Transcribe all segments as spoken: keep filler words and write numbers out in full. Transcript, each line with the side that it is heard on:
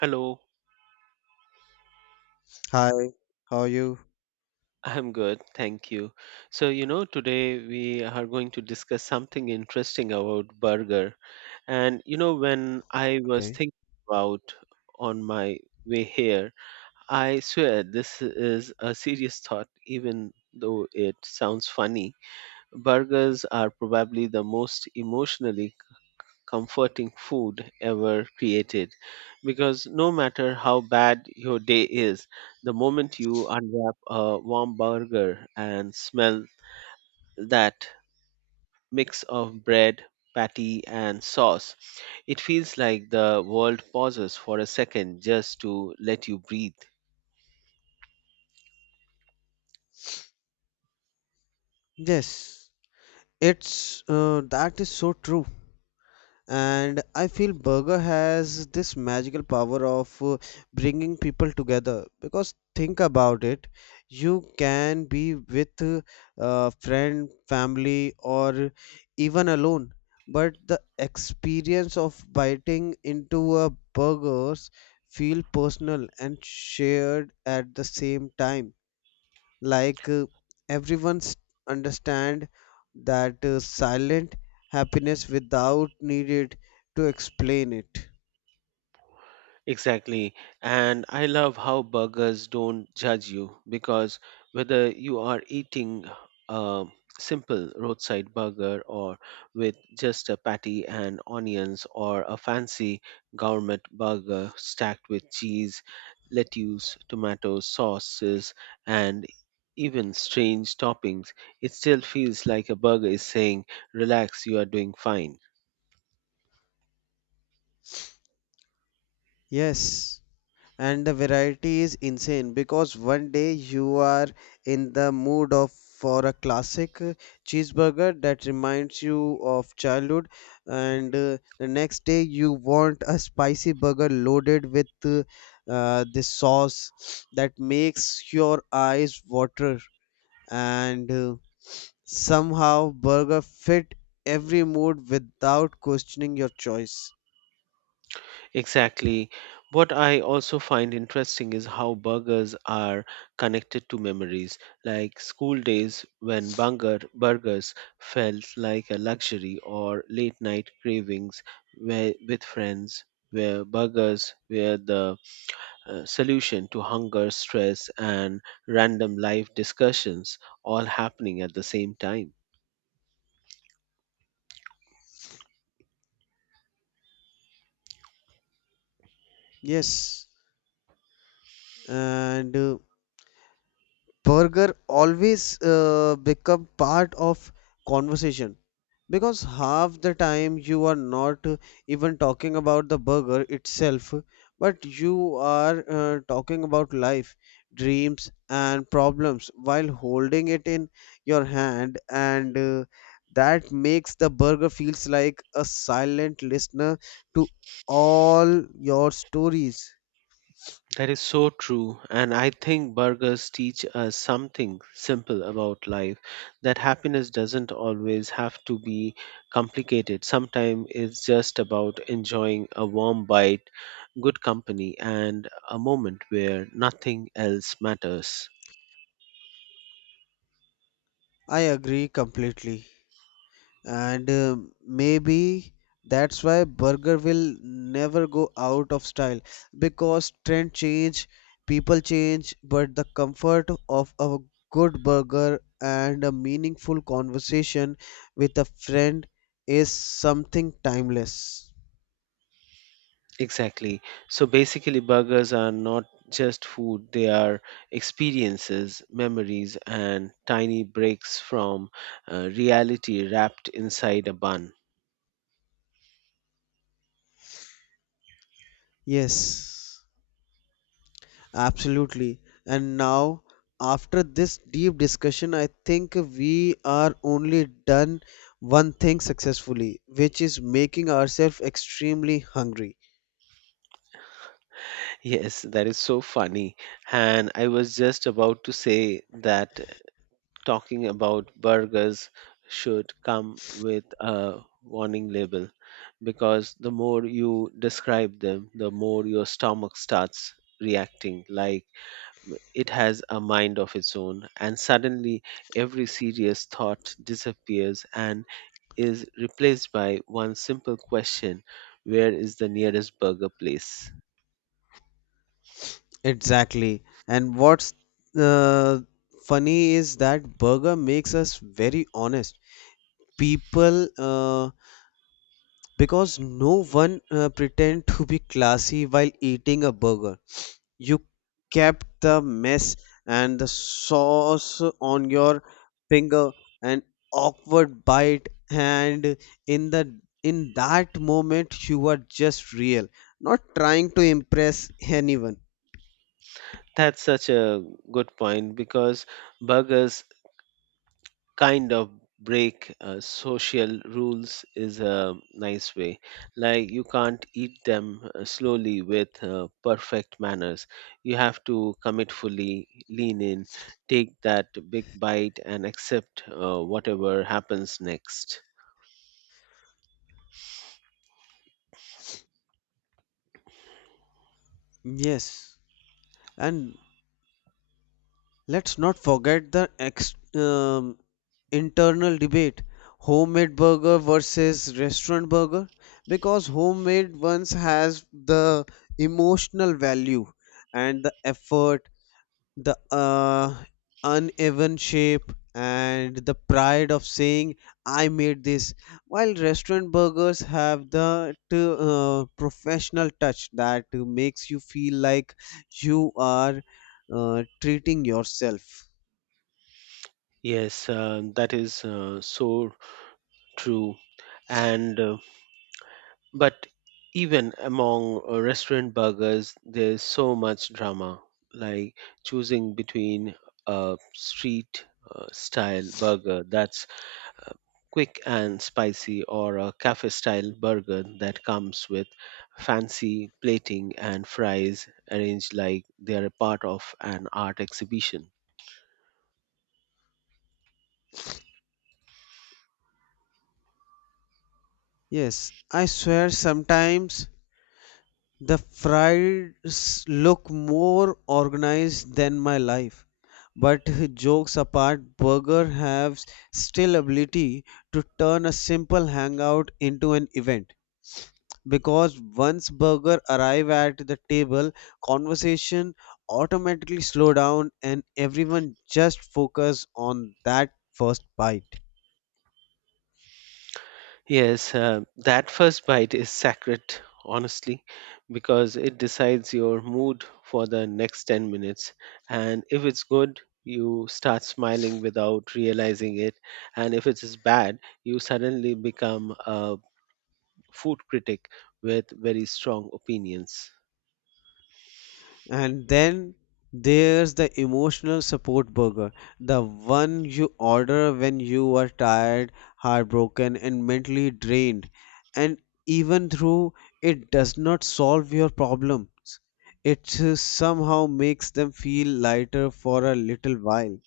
right: Hello,
left: Hi, how are you?
right: I'm good. Thank you. So, you know, today we are going to discuss something interesting about burger. And, you know, when I was
left: Okay.
right: thinking about on my way here, I swear this is a serious thought, even though it sounds funny. Burgers are probably the most emotionally comforting food ever created because no matter how bad your day is, the moment you unwrap a warm burger and smell that mix of bread, patty, and sauce, it feels like the world pauses for a second just to let you breathe.
left: Yes, it's uh, that is so true. And I feel burger has this magical power of uh, bringing people together because think about it, you can be with uh, a friend, family, or even alone, but the experience of biting into a burgers feel personal and shared at the same time like uh, everyone's understand that uh, silent happiness without needed to explain it.
right: Exactly. And I love how burgers don't judge you because whether you are eating a simple roadside burger or with just a patty and onions or a fancy gourmet burger stacked with cheese, lettuce, tomatoes, sauces, and even strange toppings, it still feels like a burger is saying, "Relax, you are doing fine."
left: Yes, and the variety is insane because one day you are in the mood of for a classic uh, cheeseburger that reminds you of childhood, and uh, the next day you want a spicy burger loaded with uh, uh, this sauce that makes your eyes water, and uh, somehow burger fit every mood without questioning your choice.
right: Exactly. What I also find interesting is how burgers are connected to memories, like school days when burger, burgers felt like a luxury, or late night cravings where, with friends, where burgers were the uh, solution to hunger, stress, and random life discussions all happening at the same time.
left: Yes, and uh, burger always uh, become part of conversation because half the time you are not uh, even talking about the burger itself, but you are uh, talking about life, dreams and problems while holding it in your hand, and uh, that makes the burger feels like a silent listener to all your stories.
right: That is so true. And I think burgers teach us something simple about life, that happiness doesn't always have to be complicated. Sometimes it's just about enjoying a warm bite, good company, and a moment where nothing else matters.
left: I agree completely, and uh, maybe that's why burger will never go out of style because trend change, people change, but the comfort of a good burger and a meaningful conversation with a friend is something timeless.
right: Exactly. So basically, burgers are not just food, they are experiences, memories, and tiny breaks from uh, reality wrapped inside a bun.
left: Yes. Absolutely. And now, after this deep discussion, I think we are only done one thing successfully, which is making ourselves extremely hungry.
right: Yes, that is so funny. And I was just about to say that talking about burgers should come with a warning label because the more you describe them, the more your stomach starts reacting like it has a mind of its own. And suddenly, every serious thought disappears and is replaced by one simple question: where is the nearest burger place?
left: Exactly. And what's uh, funny is that burger makes us very honest. People, uh, because no one uh, pretend to be classy while eating a burger. You kept the mess and the sauce on your finger, an awkward bite, and in the in that moment you were just real, not trying to impress anyone.
right: That's such a good point because burgers kind of break uh, social rules is a nice way. Like you can't eat them uh, slowly with uh, perfect manners. You have to commit fully, lean in, take that big bite, and accept uh, whatever happens next.
left: Yes, and let's not forget the ex- um, internal debate: homemade burger versus restaurant burger, because homemade ones has the emotional value and the effort, the uh, uneven shape and the pride of saying I made this, while restaurant burgers have the uh, professional touch that makes you feel like you are uh, treating yourself.
right: Yes, uh, that is uh, so true. And uh, But even among uh, restaurant burgers, there's so much drama, like choosing between a street uh, style burger that's uh, quick and spicy, or a cafe style burger that comes with fancy plating and fries arranged like they're a part of an art exhibition.
left: Yes, I swear sometimes the fries look more organized than my life. But jokes apart, burger has still ability to turn a simple hangout into an event. Because once burger arrive at the table, conversation automatically slow down and everyone just focus on that first bite.
right: Yes, uh, that first bite is sacred, honestly, because it decides your mood for the next ten minutes. And if it's good, you start smiling without realizing it. And if it is bad, you suddenly become a food critic with very strong opinions.
left: And then there's the emotional support burger, the one you order when you are tired, heartbroken, and mentally drained. And even though it does not solve your problems, it uh, somehow makes them feel lighter for a little while.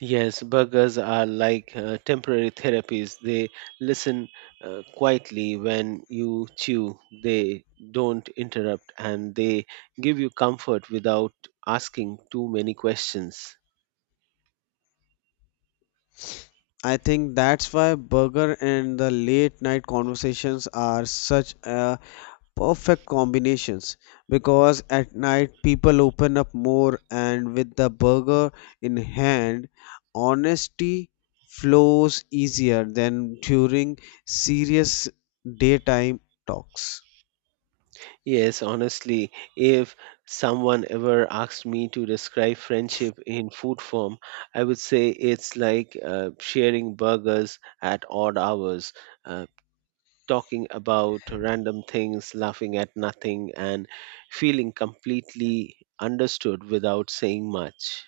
right: Yes, burgers are like uh, temporary therapies. They listen uh, quietly when you chew, they don't interrupt, and they give you comfort without asking too many questions.
left: I think that's why burger and the late night conversations are such a perfect combinations, because at night people open up more, and with the burger in hand honesty flows easier than during serious daytime talks.
right: Yes, honestly, if someone ever asked me to describe friendship in food form, I would say it's like uh, sharing burgers at odd hours, uh, talking about random things, laughing at nothing, and feeling completely understood without saying much.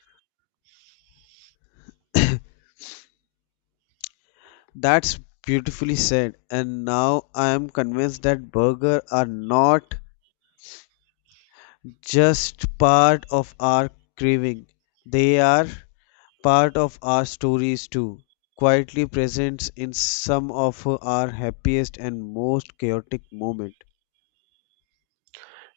left: That's beautifully said, and now I am convinced that burgers are not just part of our craving, they are part of our stories too, quietly present in some of our happiest and most chaotic moment.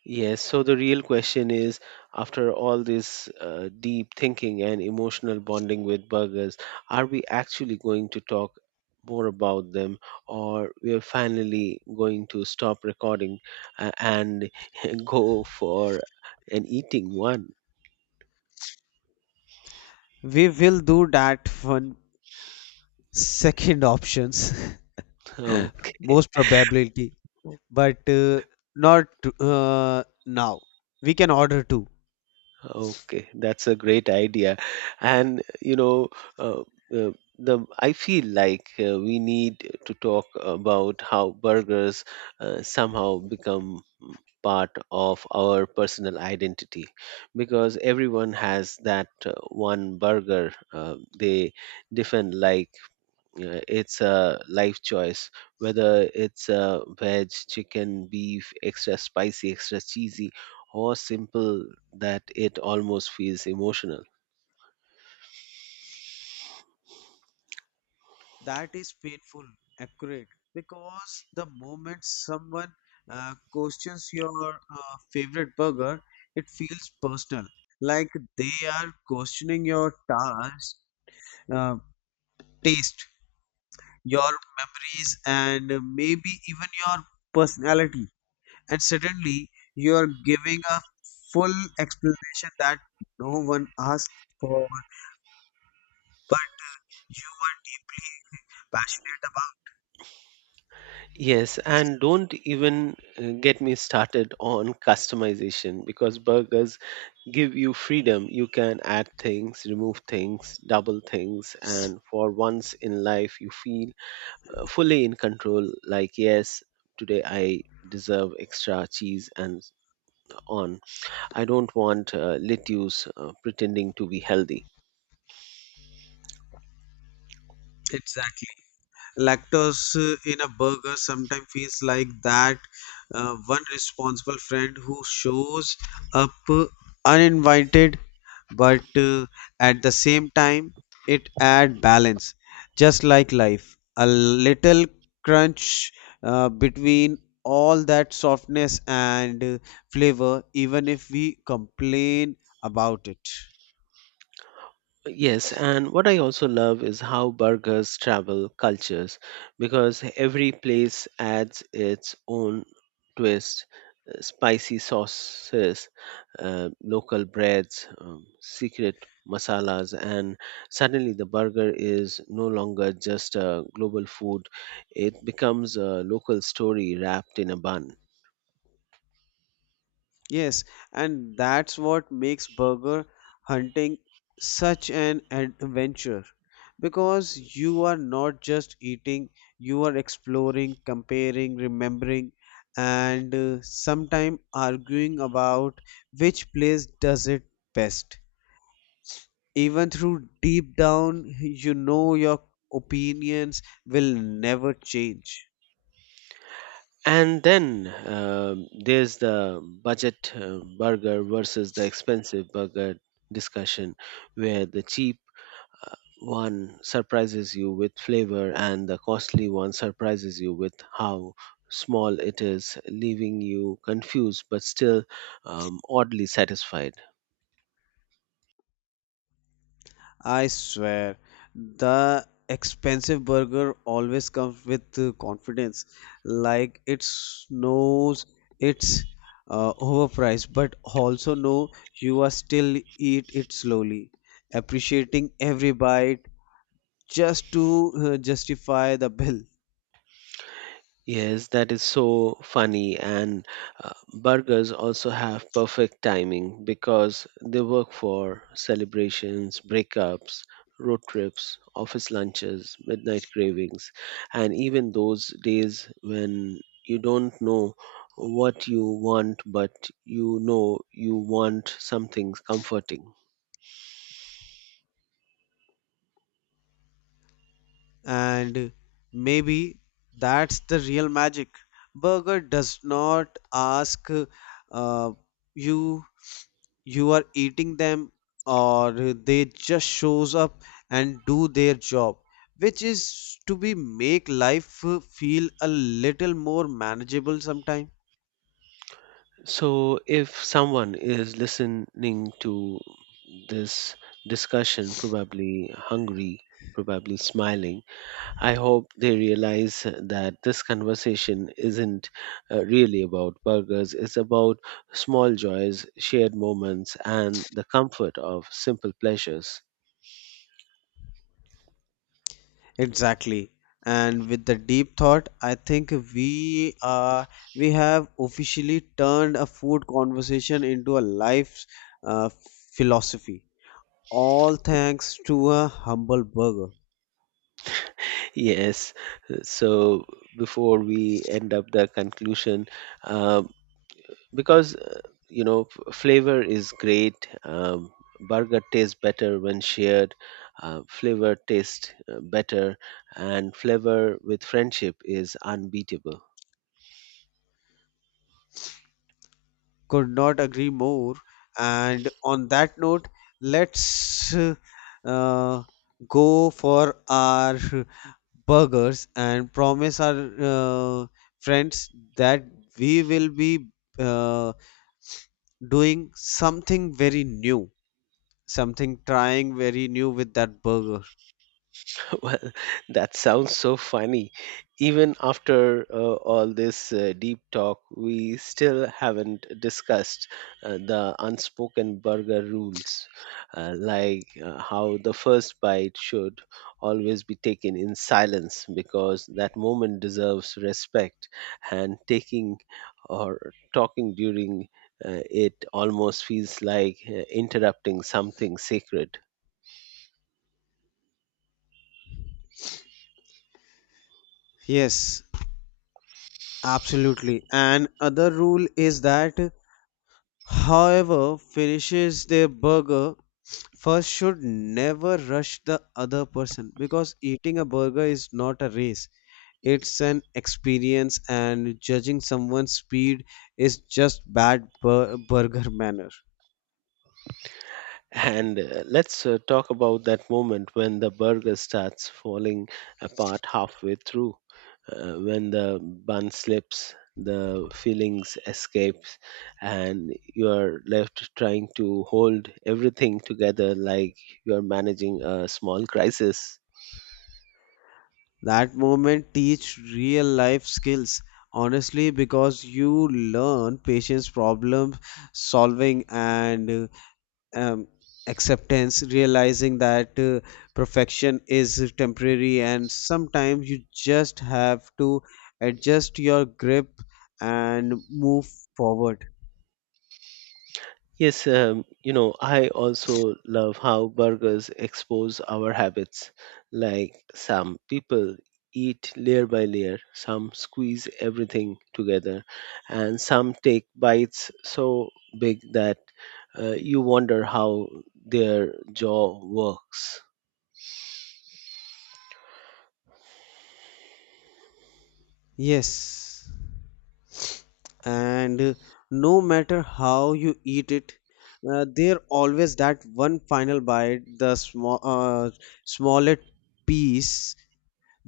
right: Yes, so the real question is, after all this uh, deep thinking and emotional bonding with burgers, are we actually going to talk more about them, or we are finally going to stop recording uh, and go for an eating one?
left: We will do that one second options,
right: Okay.
left: most probability, but uh, not uh, now. We can order two.
right: Okay, that's a great idea. And you know, uh, uh, the I feel like uh, we need to talk about how burgers uh, somehow become mm, part of our personal identity, because everyone has that uh, one burger uh, they defend like uh, it's a life choice, whether it's a veg, chicken, beef, extra spicy, extra cheesy, or simple, that it almost feels emotional.
left: That is painful accurate because the moment someone uh, questions your uh, favorite burger, it feels personal, like they are questioning your task, uh, taste, your memories and maybe even your personality, and suddenly you are giving a full explanation that no one asked for, but you were deeply passionate about.
right: Yes, and don't even uh, get me started on customization, because burgers give you freedom. You can add things, remove things, double things, and for once in life you feel uh, fully in control, like, yes, today I deserve extra cheese, and on I don't want uh, lettuce uh, pretending to be healthy.
left: Exactly. Lactose uh, in a burger sometimes feels like that uh, one responsible friend who shows up uh, uninvited, but uh, at the same time, it add balance, just like life. A little crunch uh, between all that softness and uh, flavor, even if we complain about it.
right: Yes, and what I also love is how burgers travel cultures, because every place adds its own twist. uh, Spicy sauces, uh, local breads, um, secret masalas, and suddenly the burger is no longer just a global food. It becomes a local story wrapped in a bun.
left: Yes, and that's what makes burger hunting such an adventure, because you are not just eating, you are exploring, comparing, remembering, and uh, sometimes arguing about which place does it best. Even through deep down, you know your opinions will never change.
right: And then um there's the budget uh, burger versus the expensive burger discussion, where the cheap uh, one surprises you with flavor and the costly one surprises you with how small it is, leaving you confused but still um, oddly satisfied.
left: I swear, the expensive burger always comes with uh, confidence, like it knows it's uh, overpriced, but also know you are still eat it slowly, appreciating every bite just to uh, justify the bill.
right: Yes, that is so funny. And uh, burgers also have perfect timing because they work for celebrations, breakups, road trips, office lunches, midnight cravings, and even those days when you don't know what you want, but you know you want something comforting.
left: And maybe that's the real magic. Burger does not ask uh, you you are eating them, or they just shows up and do their job, which is to be make life uh, feel a little more manageable sometime.
right: So, if someone is listening to this discussion, probably hungry, probably smiling, I hope they realize that this conversation isn't uh, really about burgers. It's about small joys, shared moments, and the comfort of simple pleasures.
left: Exactly, and with the deep thought I think we are we have officially turned a food conversation into a life uh, philosophy, all thanks to a humble burger.
right: Yes. So before we end up the conclusion, um, because uh, you know f- flavor is great, um, burger tastes better when shared, uh, flavor tastes uh, better, and flavor with friendship is unbeatable.
left: Could not agree more. And on that note, let's uh, uh, go for our burgers and promise our uh, friends that we will be uh, doing something very new, something trying very new with that burger.
right: Well, that sounds so funny. Even after uh, all this uh, deep talk, we still haven't discussed uh, the unspoken burger rules, uh, like uh, how the first bite should always be taken in silence because that moment deserves respect, and taking or talking during uh, it almost feels like uh, interrupting something sacred.
left: Yes, absolutely. And other rule is that however finishes their burger first should never rush the other person, because eating a burger is not a race, it's an experience, and judging someone's speed is just bad bur- burger manner.
right: And uh, let's uh, talk about that moment when the burger starts falling apart halfway through. Uh, when the bun slips, the fillings escapes, and you are left trying to hold everything together like you are managing a small crisis.
left: That moment teach real life skills, honestly, because you learn patience, problem solving, and um, acceptance, realizing that uh, perfection is temporary, and sometimes you just have to adjust your grip and move forward.
right: Yes, um, you know, I also love how burgers expose our habits. Like some people eat layer by layer, some squeeze everything together, and some take bites so big that uh, you wonder how their jaw works.
left: Yes, and uh, no matter how you eat it, uh, there always that one final bite, the small, uh, smallest piece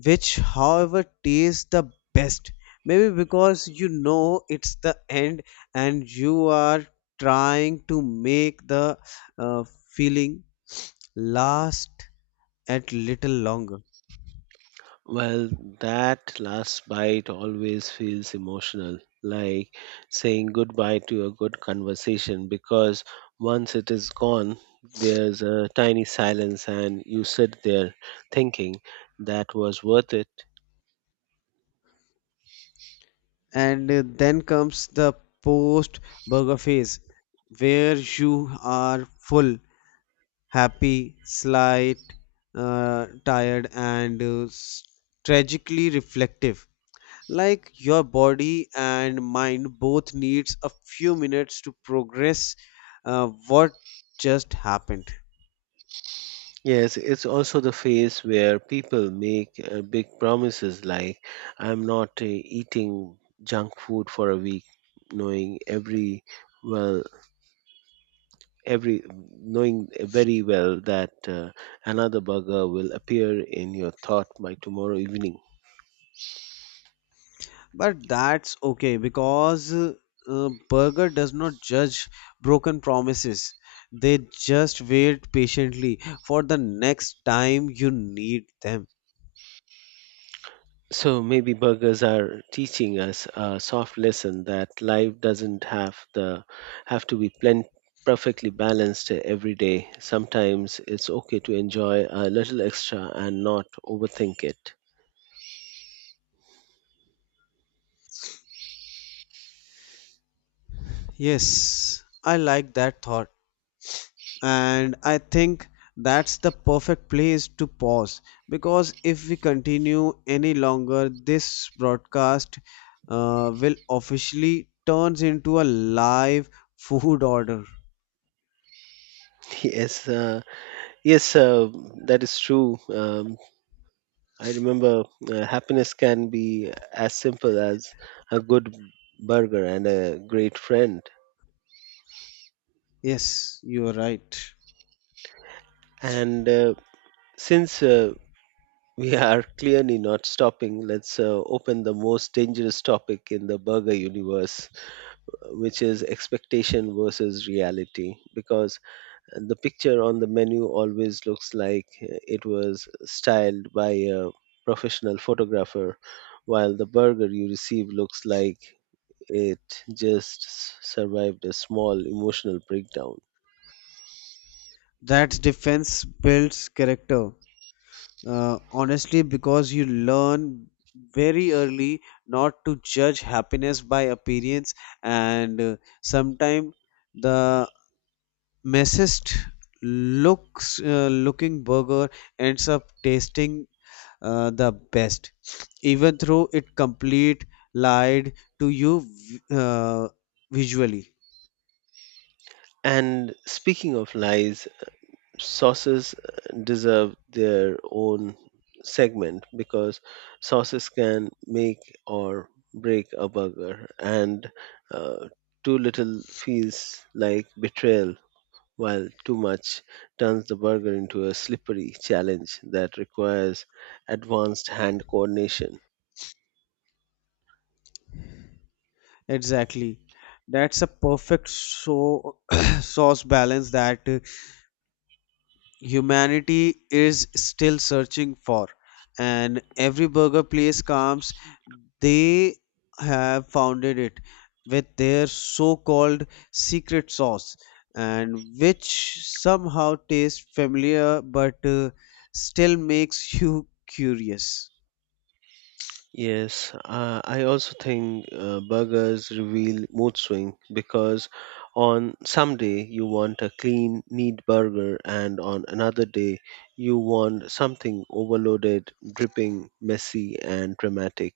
left: which however tastes the best, maybe because you know it's the end and you are trying to make the uh, feeling last at little longer.
right: Well, that last bite always feels emotional, like saying goodbye to a good conversation, because once it is gone, there's a tiny silence and you sit there thinking, that was worth it.
left: And uh, then comes the post burger phase where you are full, happy, slight uh, tired, and uh, s- tragically reflective, like your body and mind both needs a few minutes to progress uh, what just happened.
right: Yes, it's also the phase where people make uh, big promises like, I'm not uh, eating junk food for a week, knowing every well every knowing very well that uh, another burger will appear in your thought by tomorrow evening.
left: But that's okay because uh, uh, burger does not judge broken promises, they just wait patiently for the next time you need them.
right: So maybe burgers are teaching us a soft lesson, that life doesn't have the have to be plen- perfectly balanced every day. Sometimes it's okay to enjoy a little extra and not overthink it.
left: Yes, I like that thought, and I think that's the perfect place to pause because if we continue any longer this broadcast uh, will officially turns into a live food order.
right: yes uh, yes uh, that is true. um, I remember uh, happiness can be as simple as a good burger and a great friend.
left: Yes, you are right.
right: And uh, since uh, we are clearly not stopping, let's uh, open the most dangerous topic in the burger universe, which is expectation versus reality. Because the picture on the menu always looks like it was styled by a professional photographer, while the burger you receive looks like it just s- survived a small emotional breakdown.
left: That's defense builds character, uh, honestly, because you learn very early not to judge happiness by appearance, and uh, sometimes the messiest looks uh, looking burger ends up tasting uh, the best, even though it complete lied to you v- uh, visually.
right: And speaking of lies, sauces uh, deserve their own segment, because sauces can make or break a burger, and uh, too little feels like betrayal, while too much turns the burger into a slippery challenge that requires advanced hand coordination.
left: Exactly, that's a perfect so sauce balance that humanity is still searching for, and every burger place comes they have founded it with their so-called secret sauce, and which somehow tastes familiar but uh, still makes you curious.
right: Yes, uh, I also think uh, burgers reveal mood swing, because on some day you want a clean, neat burger, and on another day you want something overloaded, dripping, messy, and dramatic,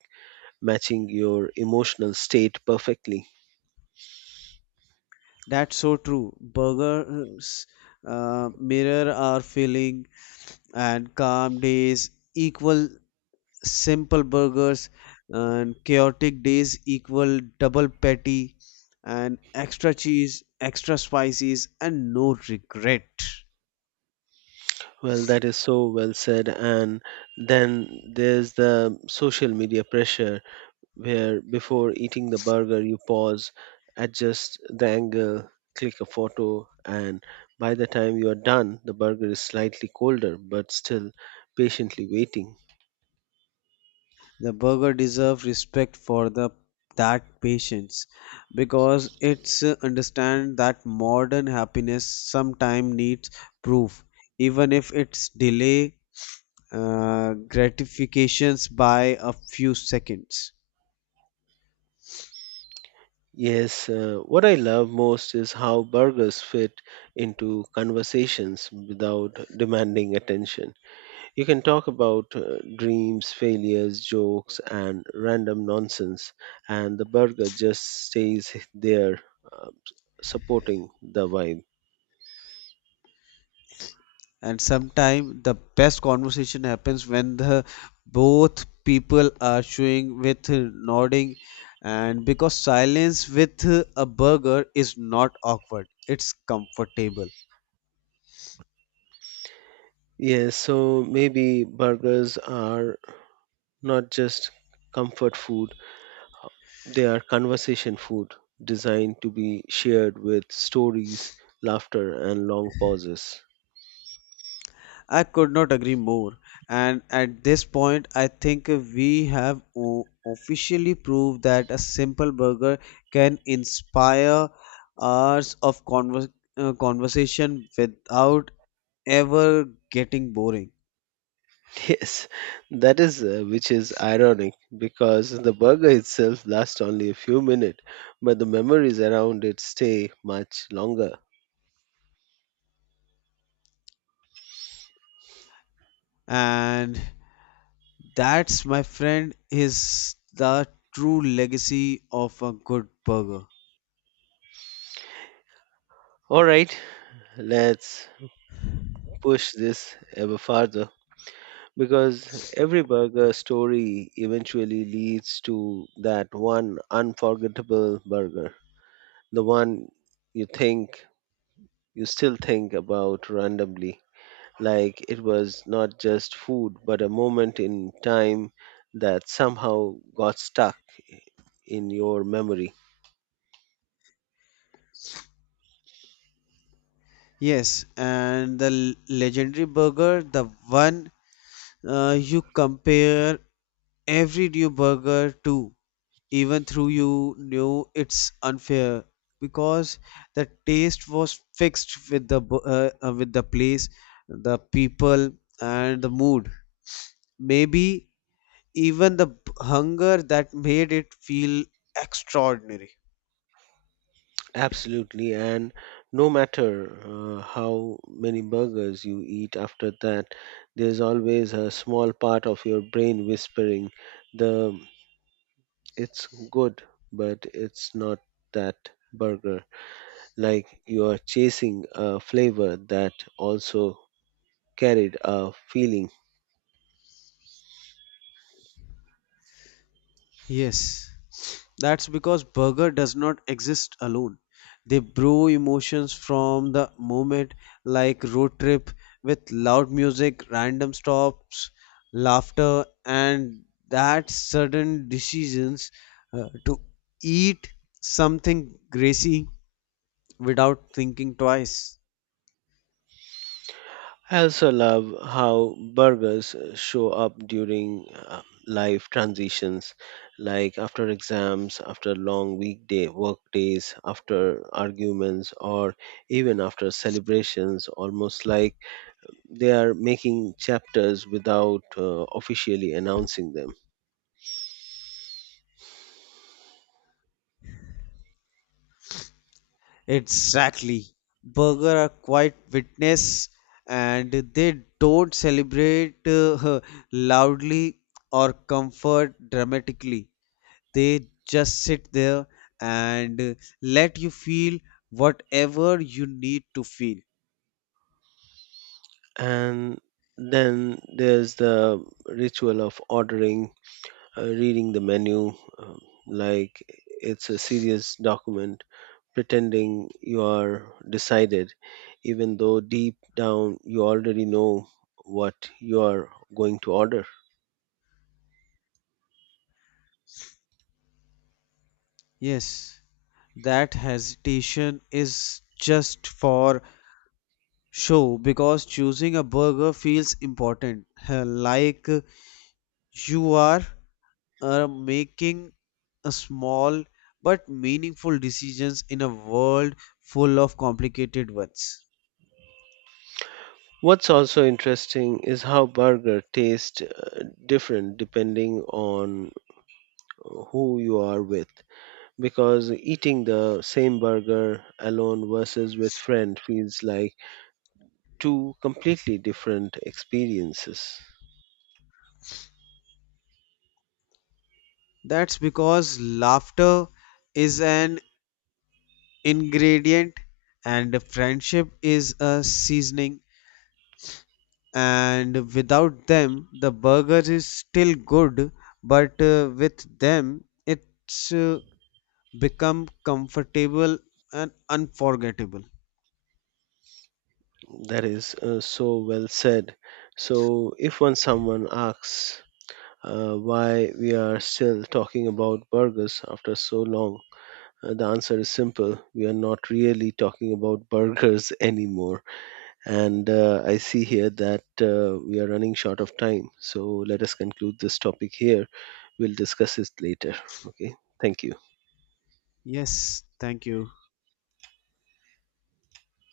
right: matching your emotional state perfectly.
left: That's so true, burgers uh, mirror our feeling, and calm days equal simple burgers, and chaotic days equal double patty and extra cheese, extra spices, and no regret.
right: Well, that is so well said. And then there's the social media pressure where before eating the burger you pause, adjust the angle, click a photo, and by the time you are done, the burger is slightly colder but still patiently waiting.
left: The burger deserves respect for the that patience, because it's uh, understand that modern happiness sometime needs proof even if it's delay uh, gratifications by a few seconds.
right: Yes, uh, what I love most is how burgers fit into conversations without demanding attention. You can talk about uh, dreams, failures, jokes, and random nonsense, and the burger just stays there, uh, supporting the vibe.
left: And sometimes the best conversation happens when the both people are showing with nodding, and because silence with a burger is not awkward, it's comfortable.
right: Yes, so maybe burgers are not just comfort food, they are conversation food designed to be shared with stories, laughter, and long pauses.
left: I could not agree more, and at this point I think we have o- officially proved that a simple burger can inspire hours of conver- uh, conversation without ever getting boring.
right: Yes, that is, uh, which is ironic because the burger itself lasts only a few minutes, but the memories around it stay much longer.
left: And that's, my friend, is the true legacy of a good burger.
right: All right, let's push this ever farther, because every burger story eventually leads to that one unforgettable burger, the one you think you still think about randomly, like it was not just food but a moment in time that somehow got stuck in your memory.
left: Yes, and the l- legendary burger, the one uh, you compare every new burger to, even through you knew it's unfair because the taste was fixed with the bu- uh, uh, with the place, the people, and the mood. Maybe even the b- hunger that made it feel extraordinary.
right: Absolutely, and no matter uh, how many burgers you eat after that, there's always a small part of your brain whispering, the it's good, but it's not that burger. Like you're chasing a flavor that also carried a feeling.
left: Yes, that's because burger does not exist alone. They brew emotions from the moment, like road trip with loud music, random stops, laughter, and that sudden decisions uh, to eat something greasy without thinking twice.
right: I also love how burgers show up during uh, life transitions, like after exams, after long weekday work days, after arguments, or even after celebrations, almost like they are making chapters without uh, officially announcing them.
left: Exactly. Burger are quite witness, and they don't celebrate uh, loudly or comfort dramatically. They just sit there and let you feel whatever you need to feel.
right: And then there's the ritual of ordering, uh, reading the menu um, like it's a serious document, pretending you are decided, even though deep down you already know what you are going to order.
left: Yes, that hesitation is just for show because choosing a burger feels important, like you are uh, making a small but meaningful decisions in a world full of complicated ones.
right: What's also interesting is how burger taste uh, different depending on who you are with, because eating the same burger alone versus with friend feels like two completely different experiences.
left: That's because laughter is an ingredient and friendship is a seasoning, and without them, the burger is still good, but uh, with them, it's uh, become comfortable and unforgettable.
right: That is uh, so well said. So, if one someone asks uh, why we are still talking about burgers after so long, uh, the answer is simple. We are not really talking about burgers anymore. And uh, I see here that uh, we are running short of time. So, let us conclude this topic here. We'll discuss it later. Okay. Thank you.
left: Yes, thank you.